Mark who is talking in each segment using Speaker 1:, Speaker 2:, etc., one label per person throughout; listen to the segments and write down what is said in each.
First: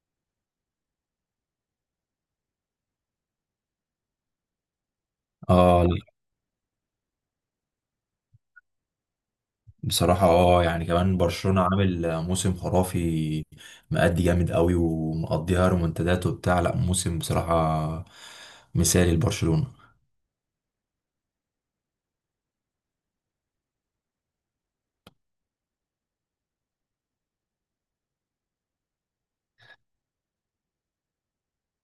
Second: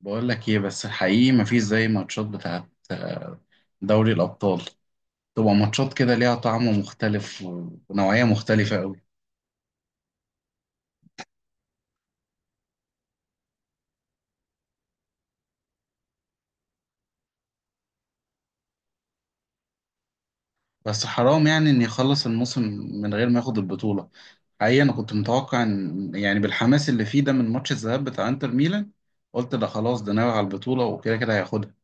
Speaker 1: بقول لك ايه؟ بس الحقيقي مفيش زي ماتشات بتاعت دوري الأبطال. تبقى
Speaker 2: اه.
Speaker 1: ماتشات كده ليها طعم مختلف و- ونوعية مختلفة قوي.
Speaker 2: بصراحة يعني كمان برشلونة عامل موسم خرافي، مأدي جامد قوي ومقضيها رومنتادات وبتاع، لا موسم بصراحة مثالي لبرشلونة.
Speaker 1: بس حرام يعني إن يخلص الموسم من غير ما ياخد البطولة. حقيقي أنا كنت متوقع إن يعني بالحماس اللي فيه ده من ماتش الذهاب بتاع إنتر ميلان، قلت ده خلاص، ده ناوي على البطولة وكده كده هياخدها.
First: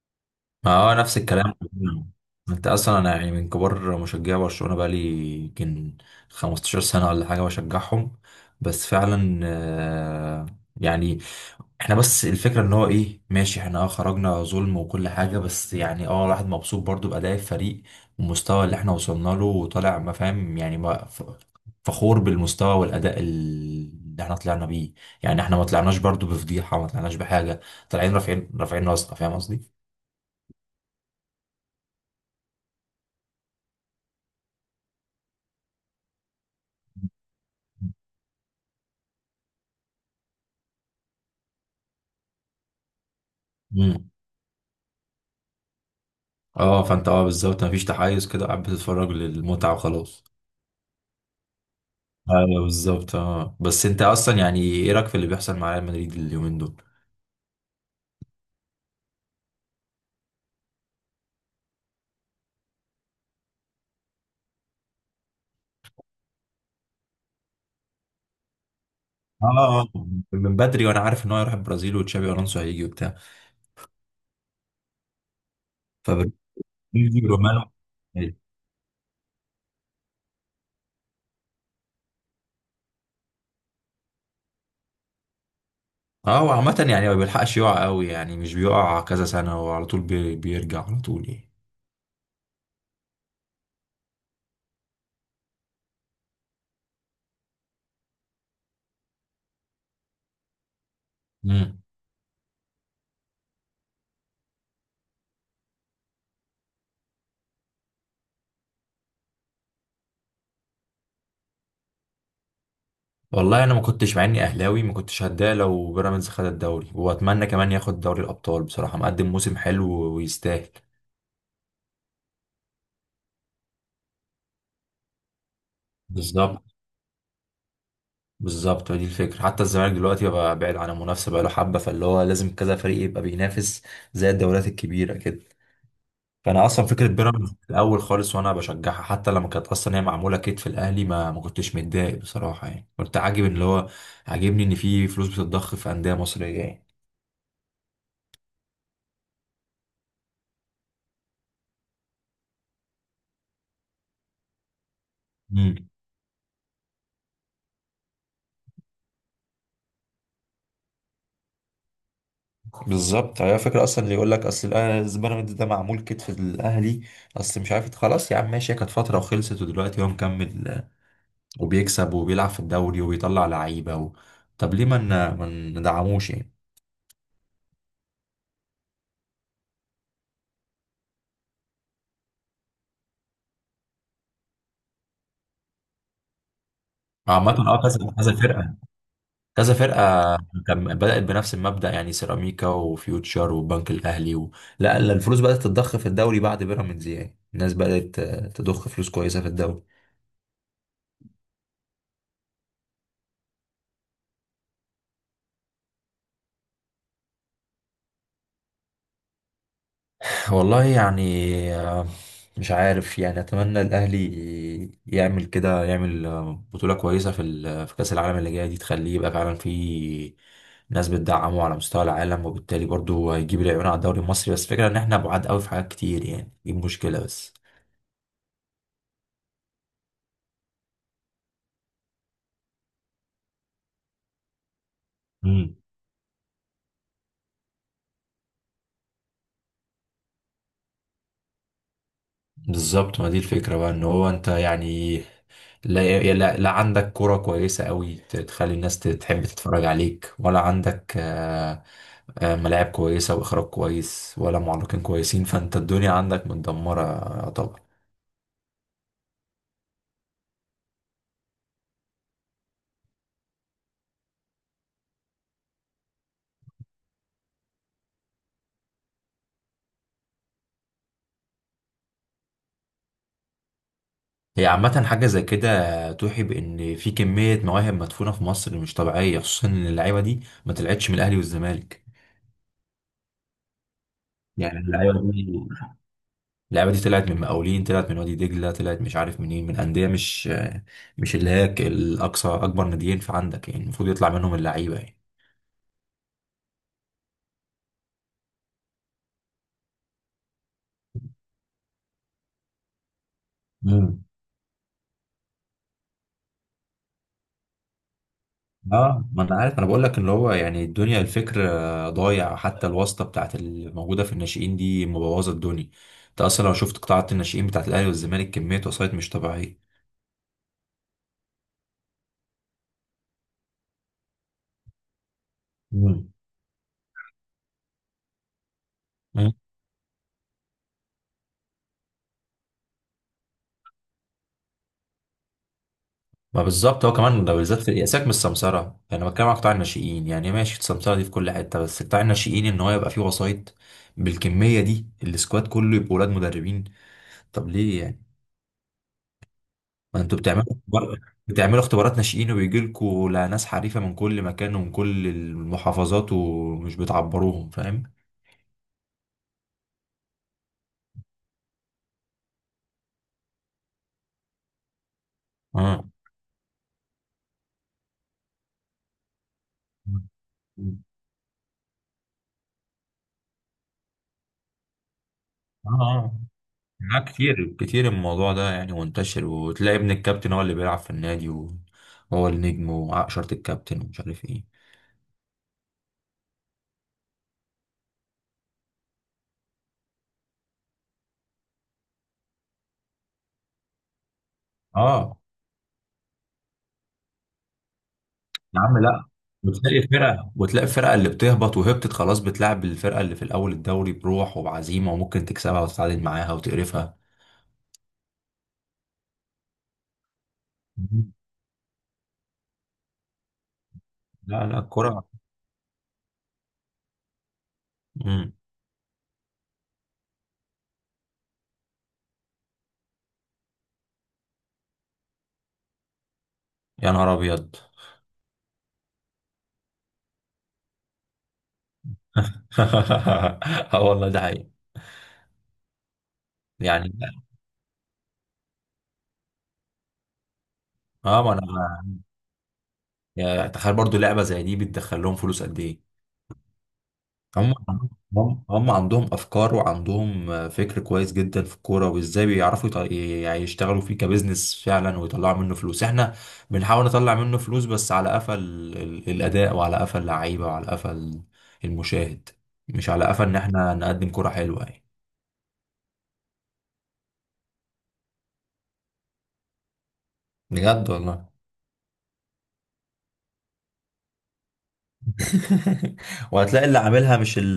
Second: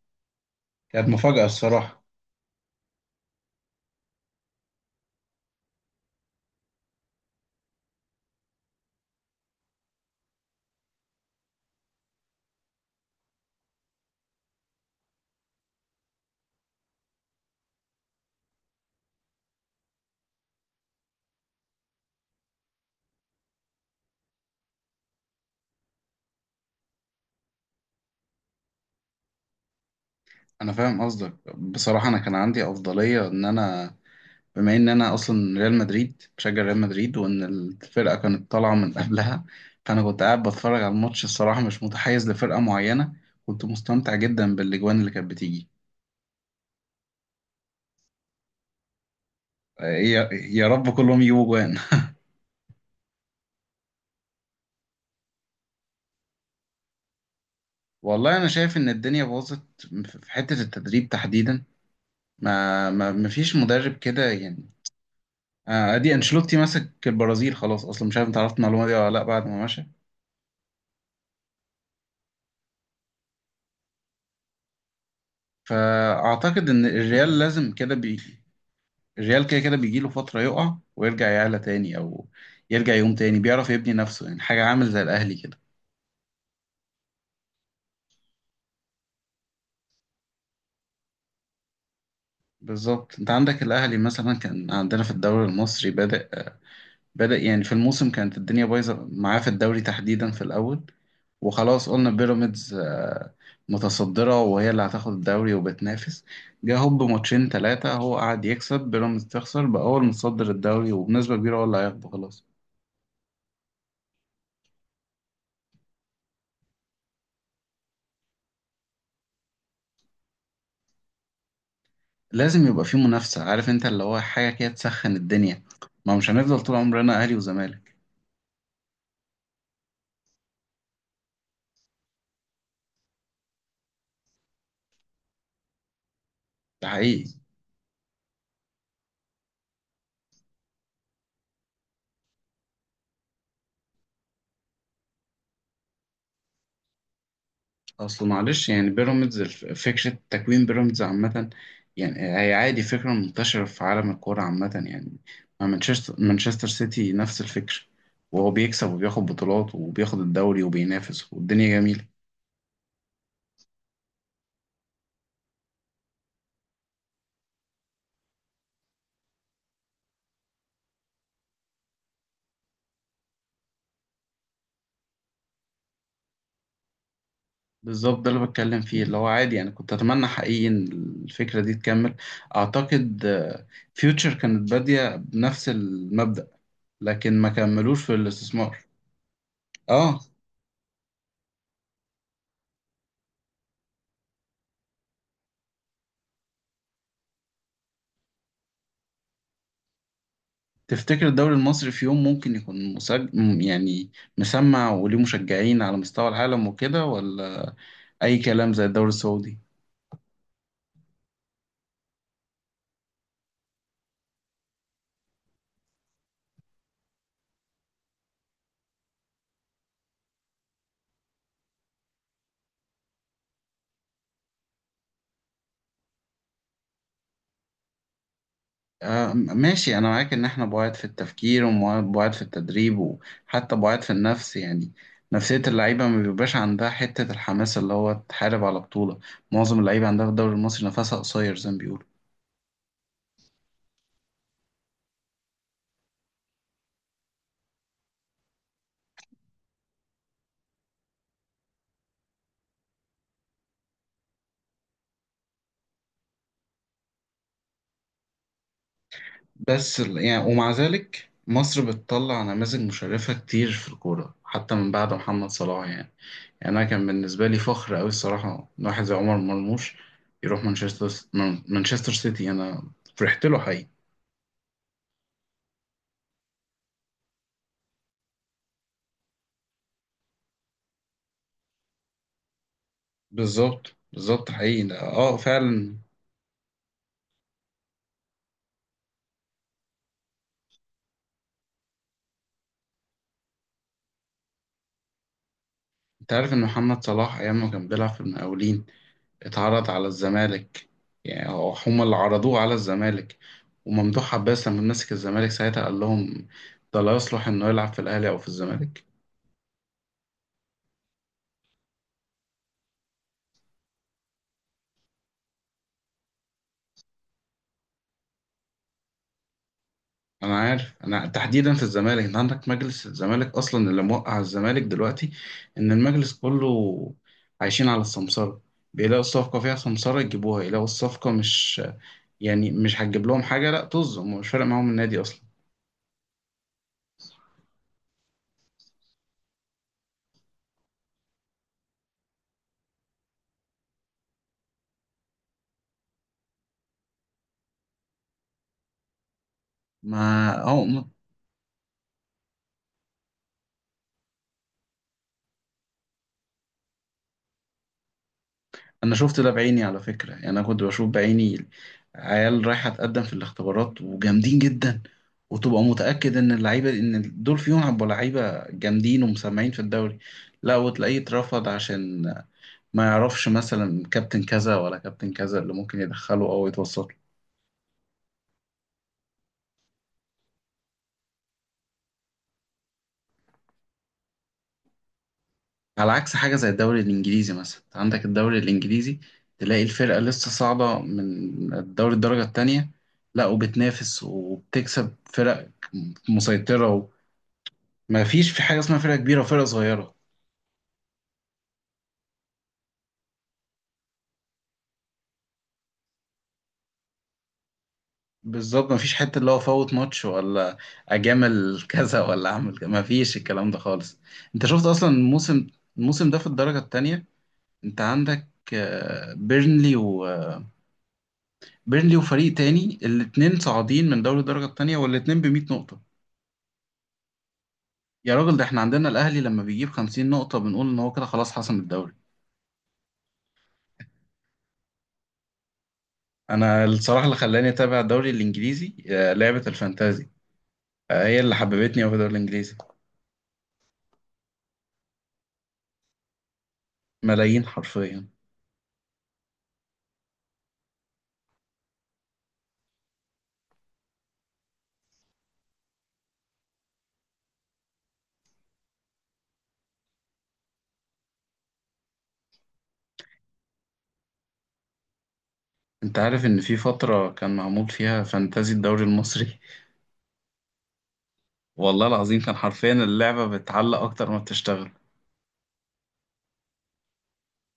Speaker 2: ما هو
Speaker 1: كانت
Speaker 2: نفس
Speaker 1: مفاجأة
Speaker 2: الكلام.
Speaker 1: الصراحة.
Speaker 2: انت اصلا، انا يعني من كبار مشجعي برشلونة بقالي يمكن 15 سنة ولا حاجة بشجعهم. بس فعلا يعني احنا، بس الفكرة ان هو ايه، ماشي احنا خرجنا ظلم وكل حاجة، بس يعني الواحد مبسوط برضو بأداء الفريق والمستوى اللي احنا وصلنا له وطالع، ما فاهم يعني ما ف- فخور بالمستوى والأداء اللي احنا طلعنا بيه. يعني احنا ما طلعناش برضو بفضيحة، ما طلعناش بحاجة، طالعين رافعين رافعين راسنا، فاهم قصدي؟
Speaker 1: أنا فاهم قصدك. بصراحة أنا كان عندي أفضلية، إن أنا بما ان انا اصلا ريال مدريد، بشجع ريال مدريد، وان الفرقه كانت طالعه من قبلها، فانا كنت قاعد بتفرج على الماتش. الصراحه مش متحيز لفرقه معينه، كنت
Speaker 2: امم.
Speaker 1: مستمتع جدا بالاجوان اللي كانت بتيجي.
Speaker 2: اه فانت بالظبط مفيش تحيز كده، قاعد بتتفرج للمتعة وخلاص.
Speaker 1: يا رب كلهم يجيبوا جوان.
Speaker 2: ايوه بالظبط، بس انت اصلا يعني ايه رأيك في اللي بيحصل مع ريال مدريد اليومين دول؟
Speaker 1: والله انا شايف ان الدنيا باظت في حته التدريب تحديدا. ما فيش مدرب كده يعني. ادي انشيلوتي ماسك البرازيل خلاص، اصلا مش عارف انت عرفت المعلومه دي ولا لا، بعد ما
Speaker 2: اه
Speaker 1: مشى.
Speaker 2: اه، من بدري وانا عارف ان هو هيروح البرازيل وتشابي الونسو هيجي وبتاع.
Speaker 1: فاعتقد ان
Speaker 2: فبرازيل
Speaker 1: الريال
Speaker 2: رومانو
Speaker 1: لازم كده
Speaker 2: إيه.
Speaker 1: الريال كده كده بيجيله فترة يقع ويرجع يعلى تاني، أو يرجع يقوم تاني، بيعرف يبني نفسه يعني. حاجة عامل زي الأهلي كده.
Speaker 2: اه وعامة يعني ما بيلحقش يقع قوي، يعني مش بيقع كذا سنة وعلى طول بيرجع على طول يعني.
Speaker 1: بالظبط. أنت عندك الأهلي مثلا، كان عندنا في الدوري المصري، بدأ يعني في الموسم كانت الدنيا بايظة معاه في الدوري تحديدا في الأول،
Speaker 2: امم.
Speaker 1: وخلاص قلنا بيراميدز متصدرة وهي اللي هتاخد الدوري وبتنافس. جه هوب ماتشين تلاتة هو قعد يكسب، بيراميدز تخسر، بقى هو المتصدر الدوري وبنسبة كبيرة هو اللي هياخده خلاص.
Speaker 2: والله انا ما كنتش، مع اني اهلاوي ما كنتش هتضايق لو بيراميدز خد الدوري، واتمنى كمان ياخد دوري الابطال بصراحة، مقدم موسم حلو ويستاهل.
Speaker 1: لازم يبقى في منافسة، عارف انت، اللي هو حاجة كده تسخن الدنيا. ما مش هنفضل
Speaker 2: بالظبط
Speaker 1: طول عمرنا اهلي وزمالك.
Speaker 2: بالظبط، دي الفكرة، حتى الزمالك دلوقتي بقى بعيد عن المنافسة بقى له حبة، فاللي هو لازم كذا فريق يبقى بينافس زي الدوريات الكبيرة كده. فانا اصلا
Speaker 1: ده
Speaker 2: فكره
Speaker 1: حقيقي.
Speaker 2: بيراميدز في الاول خالص، وانا بشجعها حتى لما كانت اصلا هي معموله كتف الاهلي، ما كنتش متضايق بصراحه، يعني كنت عاجب اللي هو، عاجبني ان في فلوس بتتضخ في انديه مصريه يعني.
Speaker 1: اصل معلش يعني بيراميدز فكرة تكوين بيراميدز عامة يعني، هي عادي فكرة منتشرة في عالم الكورة عامة يعني. مع
Speaker 2: امم.
Speaker 1: مانشستر سيتي نفس الفكرة، وهو بيكسب وبياخد بطولات وبياخد الدوري وبينافس والدنيا جميلة.
Speaker 2: بالظبط، هي فكره اصلا اللي يقول لك اصل الأهلي- بيراميدز ده معمول كتف الاهلي، اصل مش عارف، خلاص يا عم ماشي، هي كانت فتره وخلصت، ودلوقتي هو مكمل وبيكسب وبيلعب في الدوري وبيطلع لعيبه. و... طب ليه ما ندعموش يعني.
Speaker 1: بالظبط ده اللي بتكلم فيه، اللي هو عادي يعني. كنت أتمنى حقيقي إن الفكرة دي تكمل. أعتقد فيوتشر كانت بادية بنفس المبدأ، لكن ما
Speaker 2: عامة
Speaker 1: كملوش
Speaker 2: كذا
Speaker 1: في
Speaker 2: كذا فرقة،
Speaker 1: الاستثمار.
Speaker 2: كذا فرقة
Speaker 1: اه.
Speaker 2: كان بدأت بنفس المبدأ، يعني سيراميكا وفيوتشر والبنك الأهلي. و... لا لا، الفلوس بدأت تتضخ في الدوري بعد بيراميدز، يعني الناس بدأت تضخ فلوس كويسة في الدوري.
Speaker 1: تفتكر الدوري المصري في يوم ممكن يكون يعني مسمع، وليه مشجعين على مستوى العالم وكده؟ ولا اي كلام زي الدوري السعودي؟
Speaker 2: والله يعني، آه، مش عارف، يعني أتمنى الأهلي يعمل كده، يعمل بطولة كويسة في في كأس العالم اللي جاية دي، تخليه يبقى فعلا في ناس بتدعمه على مستوى العالم، وبالتالي برضو هيجيب العيون على الدوري المصري، بس فكرة إن إحنا بعاد قوي في حاجات كتير يعني، دي مشكلة بس.
Speaker 1: ماشي، انا معاك ان احنا بعاد في التفكير وبعاد في التدريب وحتى بعاد في النفس يعني. نفسية اللعيبة ما بيبقاش عندها حتة الحماس اللي هو تحارب على بطولة. معظم اللعيبة عندها في الدوري المصري نفسها قصير زي ما بيقولوا.
Speaker 2: بالظبط، ما دي الفكرة بقى، ان هو انت يعني، لا لا, لا عندك كرة كويسة قوي تخلي الناس تحب تتفرج عليك، ولا عندك ملاعب كويسة واخراج كويس، ولا معلقين كويسين، فانت الدنيا عندك متدمرة طبعا.
Speaker 1: يعني ومع ذلك مصر بتطلع نماذج مشرفة كتير في الكورة، حتى من بعد محمد صلاح يعني. يعني أنا كان بالنسبة لي فخر أوي الصراحة إن واحد زي عمر مرموش يروح مانشستر، مانشستر سيتي. أنا فرحت له حقيقي.
Speaker 2: هي عامة حاجة زي كده توحي بان في كمية مواهب مدفونة في مصر مش طبيعية، خصوصا ان اللعيبة دي ما طلعتش من الاهلي والزمالك.
Speaker 1: بالظبط بالظبط،
Speaker 2: يعني
Speaker 1: حقيقي ده
Speaker 2: اللعيبة
Speaker 1: اه
Speaker 2: دي،
Speaker 1: فعلا.
Speaker 2: اللعبة دي طلعت من مقاولين، طلعت من وادي دجلة، طلعت مش عارف منين، من أندية مش، مش اللي هي الأقصى أكبر ناديين في عندك، يعني المفروض يطلع منهم اللعيبة يعني.
Speaker 1: انت عارف ان محمد صلاح ايام ما كان بيلعب في المقاولين اتعرض على الزمالك. يعني هما اللي عرضوه على الزمالك،
Speaker 2: امم.
Speaker 1: وممدوح عباس لما مسك الزمالك ساعتها قال لهم ده لا يصلح انه يلعب في الاهلي او في الزمالك.
Speaker 2: اه ما انا عارف، انا بقول لك اللي هو يعني الدنيا الفكر ضايع، حتى الواسطه بتاعت الموجوده في الناشئين دي مبوظه الدنيا. انت اصلا لو شفت قطاعات الناشئين بتاعت الاهلي والزمالك، كميه وسايط مش طبيعيه.
Speaker 1: انا عارف. انا تحديدا في الزمالك، انت عندك مجلس الزمالك اصلا اللي موقع الزمالك دلوقتي، ان المجلس كله عايشين على السمسرة. بيلاقوا
Speaker 2: امم.
Speaker 1: الصفقة فيها سمسرة يجيبوها، يلاقوا الصفقة مش يعني مش هتجيب لهم حاجة، لا طز، هم مش فارق معاهم النادي اصلا.
Speaker 2: ما بالظبط، هو كمان ده بالذات، في سيبك من السمسرة، يعني بتكلم على قطاع الناشئين، يعني ماشي السمسرة دي في كل حتة، بس قطاع الناشئين ان هو يبقى فيه وسايط بالكمية دي، السكواد كله يبقى ولاد مدربين. طب ليه يعني،
Speaker 1: ما
Speaker 2: ما انتوا بتعملوا
Speaker 1: هو م-
Speaker 2: اختبار- بتعملوا اختبارات ناشئين، وبيجي لكم ناس حريفة من كل مكان ومن كل المحافظات، ومش بتعبروهم فاهم.
Speaker 1: انا شفت ده بعيني على فكرة يعني. انا كنت بشوف بعيني عيال رايحة تقدم في الاختبارات وجامدين جدا، وتبقى
Speaker 2: اه
Speaker 1: متأكد ان اللعيبة ان دول فيهم هيبقوا لعيبة جامدين ومسمعين في الدوري. لا
Speaker 2: اه.
Speaker 1: وتلاقيه اترفض عشان ما يعرفش مثلا كابتن كذا ولا كابتن كذا، اللي ممكن
Speaker 2: آه.
Speaker 1: يدخله او يتوسط له.
Speaker 2: لا كتير كتير، الموضوع ده يعني منتشر، وتلاقي ابن الكابتن هو اللي بيلعب في النادي وهو النجم وعقشرة الكابتن ومش عارف ايه.
Speaker 1: على عكس حاجه زي الدوري الانجليزي مثلا، أنت عندك الدوري الانجليزي تلاقي الفرقه لسه صاعده من الدوري الدرجه التانية، لا وبتنافس وبتكسب
Speaker 2: اه
Speaker 1: فرق مسيطره. وما فيش في حاجه
Speaker 2: يا
Speaker 1: اسمها
Speaker 2: عم
Speaker 1: فرقه
Speaker 2: لا،
Speaker 1: كبيره وفرقه
Speaker 2: وتلاقي
Speaker 1: صغيره.
Speaker 2: فرقه، وتلاقي الفرقه اللي بتهبط وهبطت خلاص، بتلعب الفرقه اللي في الاول الدوري بروح وبعزيمه، وممكن تكسبها وتتعادل معاها وتقرفها.
Speaker 1: بالظبط ما فيش حته اللي هو فوت ماتش ولا
Speaker 2: مم.
Speaker 1: اجامل كذا ولا اعمل كذا، ما فيش الكلام ده خالص. انت
Speaker 2: لا لا
Speaker 1: شفت اصلا
Speaker 2: الكرة.
Speaker 1: الموسم، الموسم ده في الدرجه التانية، انت عندك
Speaker 2: امم.
Speaker 1: بيرنلي و بيرلي وفريق تاني، الاتنين صاعدين من دوري الدرجة التانية والاتنين ب100 نقطة.
Speaker 2: يا نهار ابيض.
Speaker 1: يا راجل، ده احنا عندنا الأهلي لما بيجيب 50 نقطة بنقول إن هو كده خلاص حسم الدوري.
Speaker 2: اه والله ده حقيقي.
Speaker 1: أنا
Speaker 2: يعني
Speaker 1: الصراحة اللي خلاني أتابع الدوري الإنجليزي لعبة الفانتازي. هي
Speaker 2: اه ما
Speaker 1: اللي حببتني أوي في
Speaker 2: انا،
Speaker 1: الدوري الإنجليزي.
Speaker 2: يعني تخيل برضو لعبه زي دي بتدخل لهم فلوس قد ايه.
Speaker 1: ملايين
Speaker 2: هم
Speaker 1: حرفيا.
Speaker 2: هم عندهم افكار، وعندهم فكر كويس جدا في الكوره، وازاي بيعرفوا يعني يشتغلوا فيه كبزنس فعلا ويطلعوا منه فلوس، احنا بنحاول نطلع منه فلوس بس على قفا الاداء، وعلى قفا اللعيبه، وعلى قفا المشاهد، مش على قفا ان احنا نقدم كوره حلوه يعني.
Speaker 1: أنت عارف إن في فترة كان معمول فيها فانتازي الدوري المصري؟
Speaker 2: بجد والله.
Speaker 1: والله العظيم كان حرفيا اللعبة بتعلق أكتر ما بتشتغل.
Speaker 2: وهتلاقي اللي عاملها مش،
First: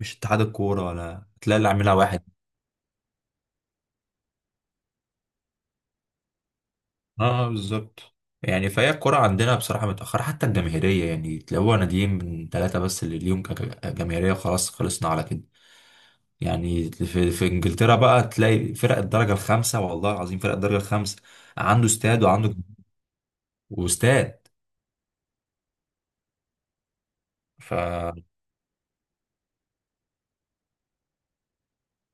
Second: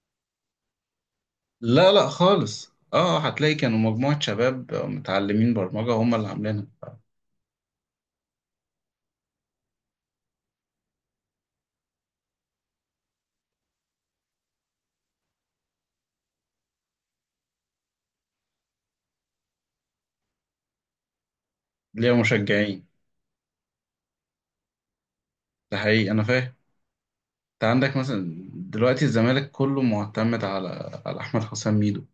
Speaker 2: مش اتحاد الكوره، ولا هتلاقي اللي
Speaker 1: لا
Speaker 2: عاملها
Speaker 1: لا
Speaker 2: واحد.
Speaker 1: خالص، اه هتلاقي كانوا مجموعة شباب متعلمين برمجة هم اللي عاملينها.
Speaker 2: اه بالظبط، يعني فهي الكرة عندنا بصراحة متأخرة، حتى الجماهيرية، يعني تلاقوها ناديين من ثلاثة بس اللي ليهم كجماهيرية، خلاص خلصنا على كده. يعني في, في انجلترا بقى تلاقي فرق الدرجة الخامسة، والله العظيم فرق الدرجة الخامسة عنده
Speaker 1: ليها
Speaker 2: استاد، وعنده،
Speaker 1: مشجعين
Speaker 2: واستاد.
Speaker 1: ده حقيقي انا فاهم. انت
Speaker 2: ف
Speaker 1: عندك مثلا دلوقتي الزمالك كله معتمد على احمد حسام ميدو.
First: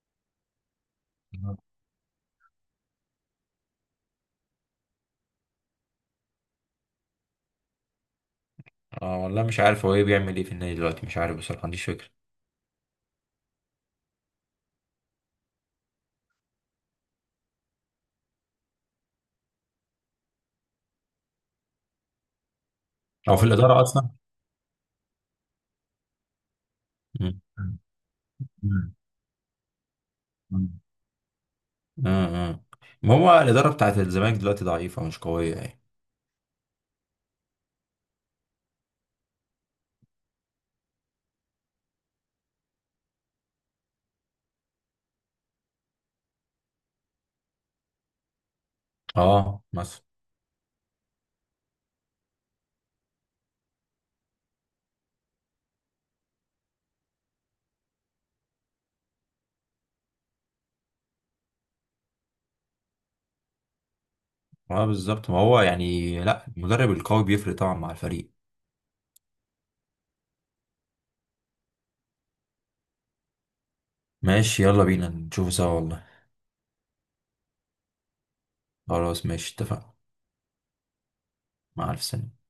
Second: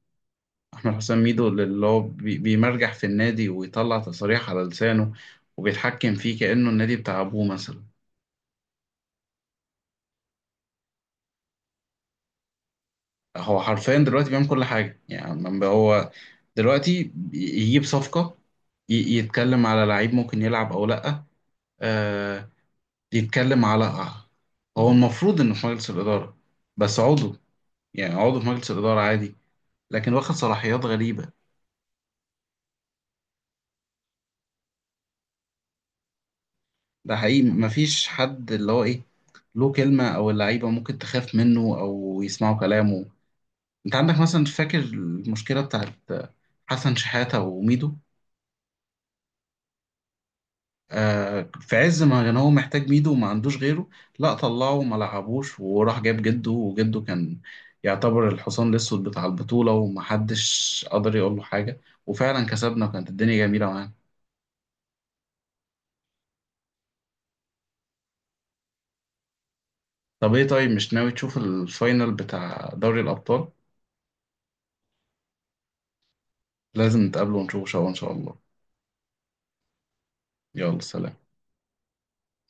Speaker 1: احمد حسام ميدو اللي هو بيمرجح في النادي ويطلع تصاريح على لسانه، وبيتحكم فيه كأنه النادي بتاع ابوه مثلا.
Speaker 2: آه والله مش عارف هو ايه بيعمل، ايه في النادي دلوقتي، مش عارف بصراحة ما عنديش فكرة.
Speaker 1: هو حرفيا دلوقتي بيعمل كل حاجة يعني. لما هو دلوقتي يجيب صفقة، يتكلم على لعيب ممكن يلعب او لا، آه
Speaker 2: او في هو
Speaker 1: يتكلم
Speaker 2: الإدارة
Speaker 1: على...
Speaker 2: أصلا؟
Speaker 1: هو المفروض انه في مجلس الإدارة بس عضو
Speaker 2: مم.
Speaker 1: يعني، عضو في مجلس
Speaker 2: مم.
Speaker 1: الإدارة عادي، لكن واخد
Speaker 2: مم.
Speaker 1: صلاحيات غريبة.
Speaker 2: اه اه، ما هو الإدارة بتاعت الزمالك دلوقتي ضعيفة مش قوية يعني.
Speaker 1: ده حقيقي. مفيش حد اللي هو ايه، له كلمة، او اللعيبة ممكن تخاف منه او يسمعوا كلامه. انت عندك مثلا، فاكر المشكلة بتاعت حسن شحاتة وميدو؟
Speaker 2: اه مثلا.
Speaker 1: في عز ما كان هو محتاج ميدو وما عندوش غيره، لا طلعه وما لعبوش، وراح جاب جده، وجده كان يعتبر الحصان الاسود بتاع البطولة ومحدش قدر يقول له حاجة، وفعلا كسبنا وكانت الدنيا جميلة معانا.
Speaker 2: اه بالظبط، ما هو يعني، لا، المدرب القوي بيفرق طبعا مع الفريق.
Speaker 1: طب ايه؟ طيب مش ناوي تشوف الفاينل بتاع دوري الأبطال؟
Speaker 2: ماشي يلا بينا نشوفه سوا والله.
Speaker 1: لازم نتقابله ونشوفه سوا ان شاء الله.
Speaker 2: خلاص ماشي اتفقنا.
Speaker 1: يلا سلام.
Speaker 2: مع ألف سنة.